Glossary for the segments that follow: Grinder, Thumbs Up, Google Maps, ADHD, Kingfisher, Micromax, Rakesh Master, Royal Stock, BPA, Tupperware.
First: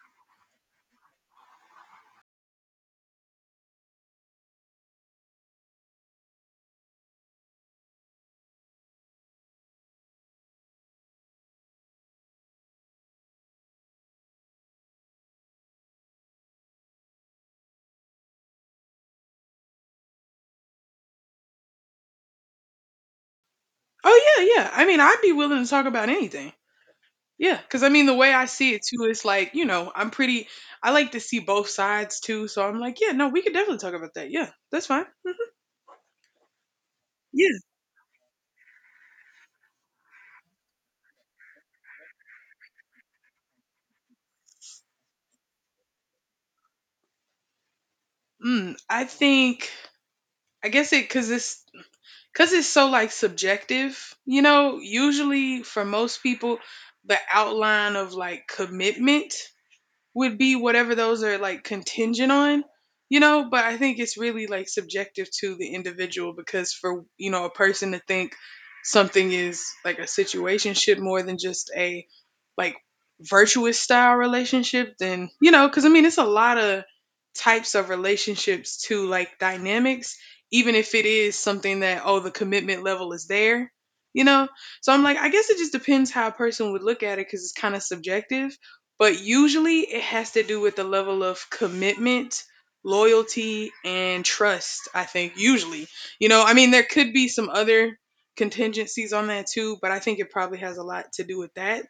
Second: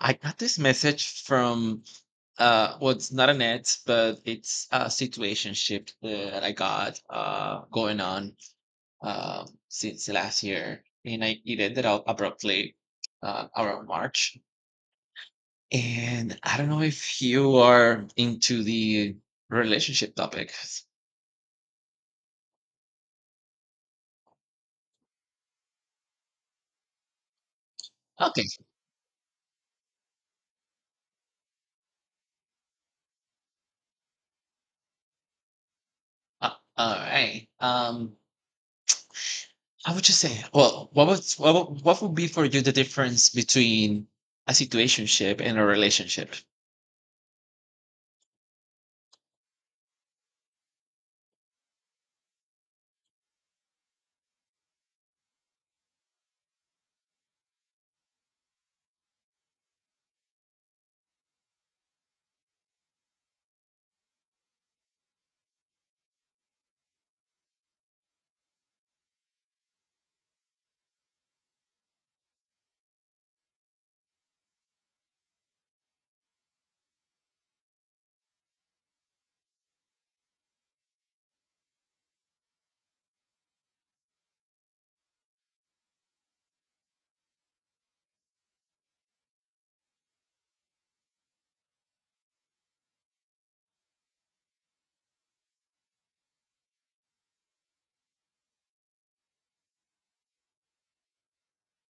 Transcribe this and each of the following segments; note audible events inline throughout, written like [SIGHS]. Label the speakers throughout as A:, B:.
A: I got this message from well, it's not an ad, but it's a situationship that I got going on since last year, and I it ended out abruptly around March. And I don't know if you are into the relationship topic.
B: Oh yeah, yeah. I mean, I'd be willing to talk about anything. Yeah, because I mean, the way
A: Okay.
B: I see it too is like, you know, I'm pretty. I like to see both sides too, so I'm like, yeah, no, we could definitely talk about that. Yeah, that's fine.
A: uh, all right.
B: Yeah.
A: I would just say, well, what would be for you the difference between a situationship and a relationship?
B: Mm, I think. I guess it because it's so like subjective. You know, usually for most people, the outline of like commitment would be whatever those are like contingent on, you know. But I think it's really like subjective to the individual, because for, you know, a person to think something is like a situationship more than just a like virtuous style relationship, then, you know, because I mean it's a lot of types of relationships to like dynamics, even if it is something that oh, the commitment level is there, you know. So I'm like, I guess it just depends how a person would look at it because it's kind of subjective, but usually it has to do with the level of commitment, loyalty, and trust, I think. Usually, you know, I mean, there could be some other contingencies on that too, but I think it probably has a lot to do with that.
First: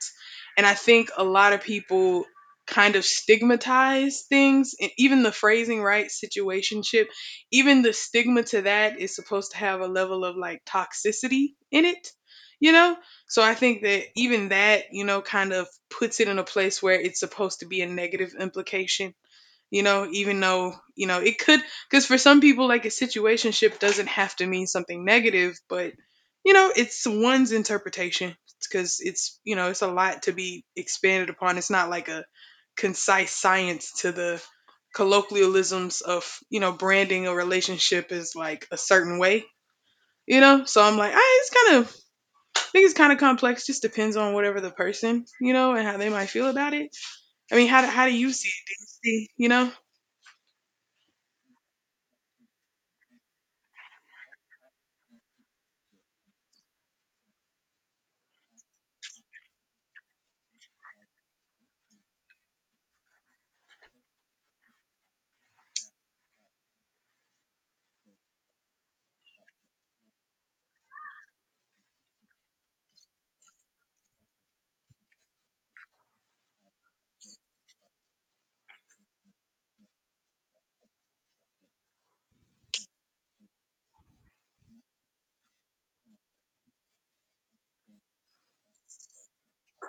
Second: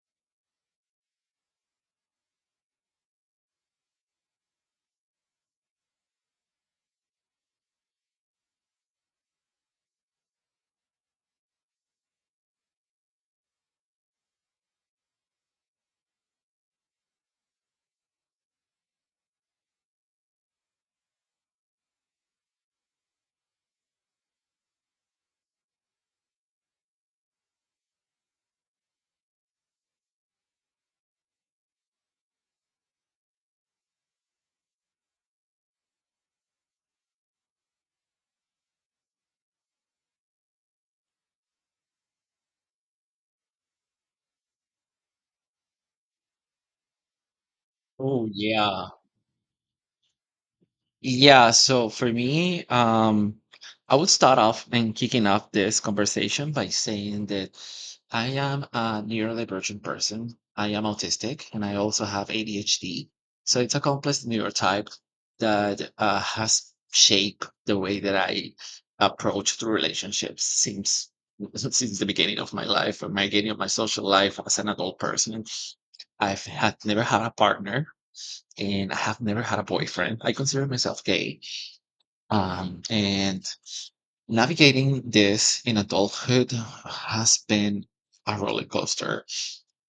B: And I think a lot of people kind of stigmatize things, and even the phrasing, right, situationship, even the stigma to that is supposed to have a level of like toxicity in it, you know. So I think that even that, you know, kind of puts it in a place where it's supposed to be a negative implication, you know, even though, you know, it could, because for some people like a situationship doesn't have to mean something negative, but you know, it's one's interpretation, because it's, you know, it's a lot to be expanded upon. It's not like a concise science to the colloquialisms of, you know, branding a relationship as like a certain way, you know? So I'm like, ah, it's kind of, I think it's kind of complex. Just depends on whatever the person, you know, and how they might feel about it. I mean, how do
A: Oh
B: you see it?
A: yeah.
B: Do you see, you know?
A: Yeah, so for me, I would start off and kicking off this conversation by saying that I am a neurodivergent person. I am autistic and I also have ADHD. So it's a complex neurotype that has shaped the way that I approach to relationships since [LAUGHS] since the beginning of my life, or my beginning of my social life as an adult person. I've had never had a partner, and I have never had a boyfriend. I consider myself gay. And navigating this in adulthood has been a roller coaster.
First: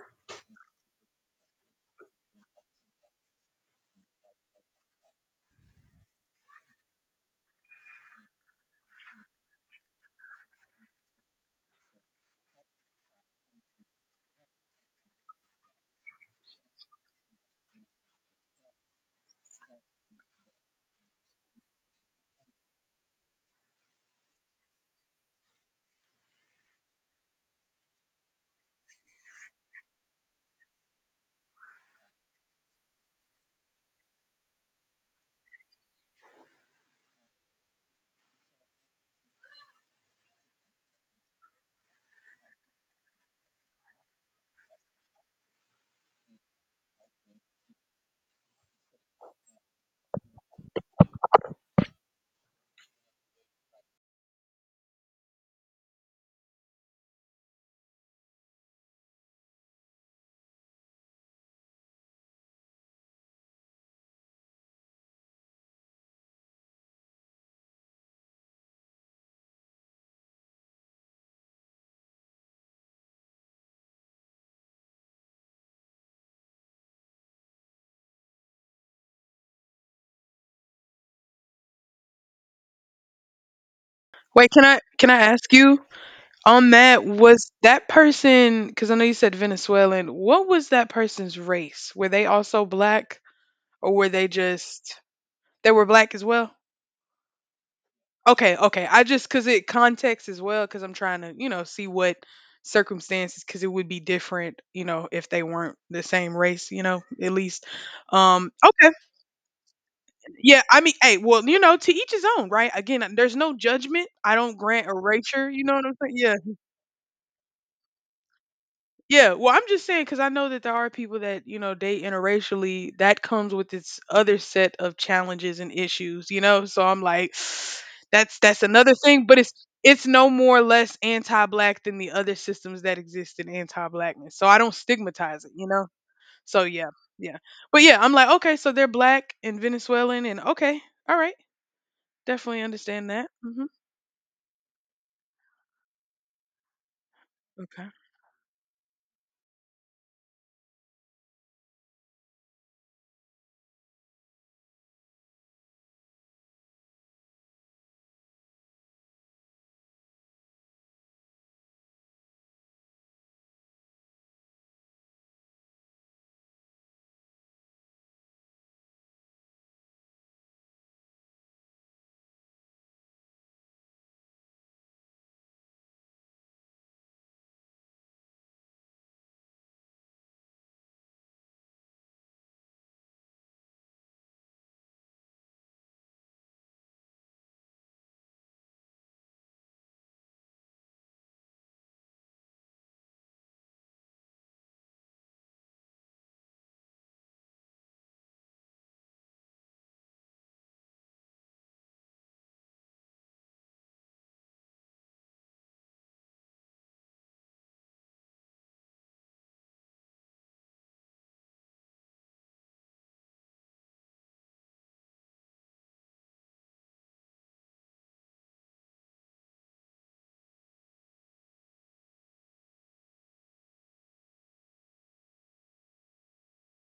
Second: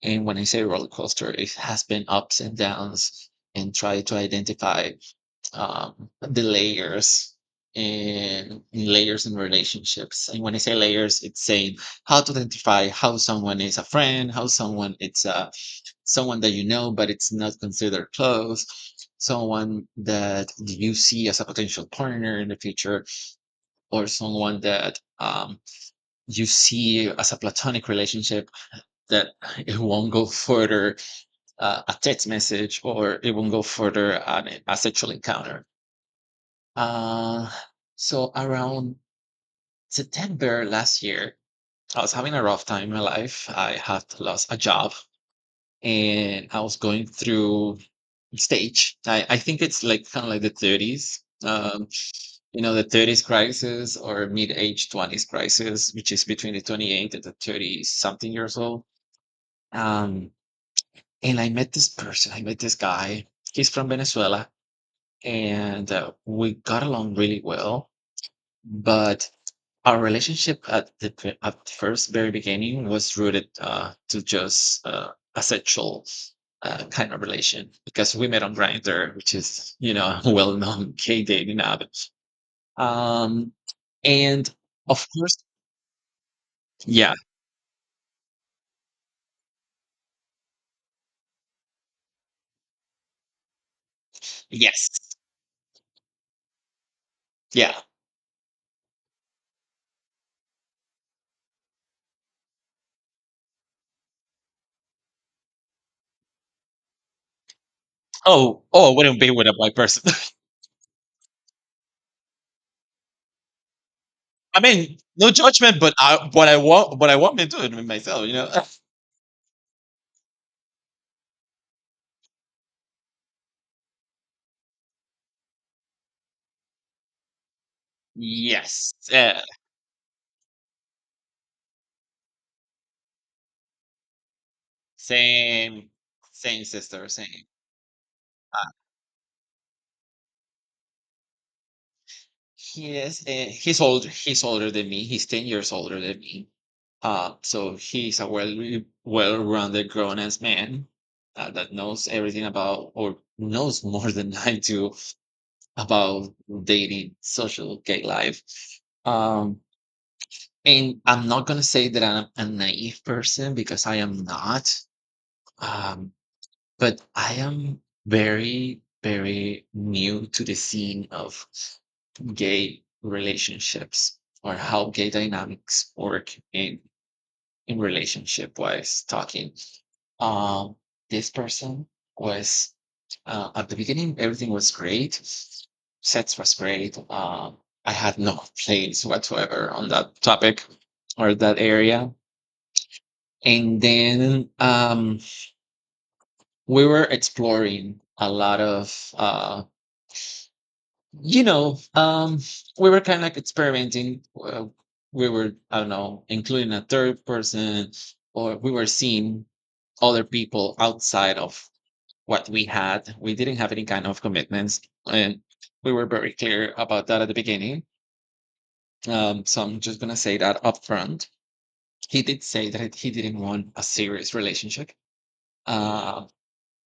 A: And when I say roller coaster, it has been ups and downs and try to identify the layers and layers in relationships. And when I say layers, it's saying how to identify how someone is a friend, how someone it's a someone that you know but it's not considered close, someone that you see as a potential partner in the future, or someone that you see as a platonic relationship that [LAUGHS] it won't go further a text message, or it won't go further on a sexual encounter. Uh, so around September last year, I was having a rough time in my life. I had lost a job, and I was going through stage. I think it's like kind of like the 30s, um, you know, the 30s crisis or mid age 20s crisis, which is between the 28 and the 30 something years old. Um, and I met this person. I met this guy. He's from Venezuela, and we got along really well. But our relationship at the first very beginning was rooted to just a sexual kind of relation, because we met on Grinder, which is, [LAUGHS] well known gay dating app. Um, and
B: Wait, can I
A: of
B: can I
A: course,
B: ask you on that?
A: yeah,
B: Was that person, because I know you said Venezuelan, what was that person's race? Were they also black, or were they
A: yes,
B: just, they were black as well?
A: yeah.
B: Okay, okay. I just, because it context as well. Because I'm trying to, you know, see what circumstances, because it would be different, you know, if they weren't the same race, you know, at least, um,
A: Oh,
B: okay.
A: I wouldn't be with a black person.
B: Yeah, I mean, hey, well, you know, to each his own, right? Again, there's no judgment. I
A: [LAUGHS]
B: don't
A: I
B: grant
A: mean, no
B: erasure. You know
A: judgment,
B: what
A: but
B: I'm saying?
A: I
B: Yeah,
A: what I want, me to do it with myself, you know. [LAUGHS]
B: yeah. Well, I'm just saying because I know that there are people that, you know, date interracially. That comes with its other set of challenges and issues. You know, so I'm like, [SIGHS] that's
A: Yes,
B: another thing. But
A: yeah,
B: it's no more or less anti-black than the other systems that exist in anti-blackness. So I don't stigmatize it. You know.
A: same,
B: So
A: same
B: yeah,
A: sister,
B: yeah.
A: same.
B: But yeah, I'm like, okay, so they're black and Venezuelan, and okay, all right, definitely
A: He
B: understand
A: is.
B: that.
A: Uh,
B: Mm-hmm.
A: he's older. He's older than me. He's 10 years older than me. So
B: Okay.
A: he's a well-rounded grown-ass man that knows everything about, or knows more [LAUGHS] than I do about dating, social, gay life. Um, and I'm not gonna say that I'm a naive person, because I am not. Um, but I am very, very new to the scene of gay relationships, or how gay dynamics work in relationship wise. Talking um this person was at the beginning, everything was great. Sex was great. I had no [LAUGHS] complaints whatsoever on that topic or that area. And then we were exploring a lot of you know, um, we were kind of like experimenting. We were, I don't know, including a third person, or we were seeing other people outside of what we had. We didn't have any kind of commitments, and we were very clear about that at the beginning. So I'm just gonna say that up front. He did say that he didn't want a serious relationship, uh,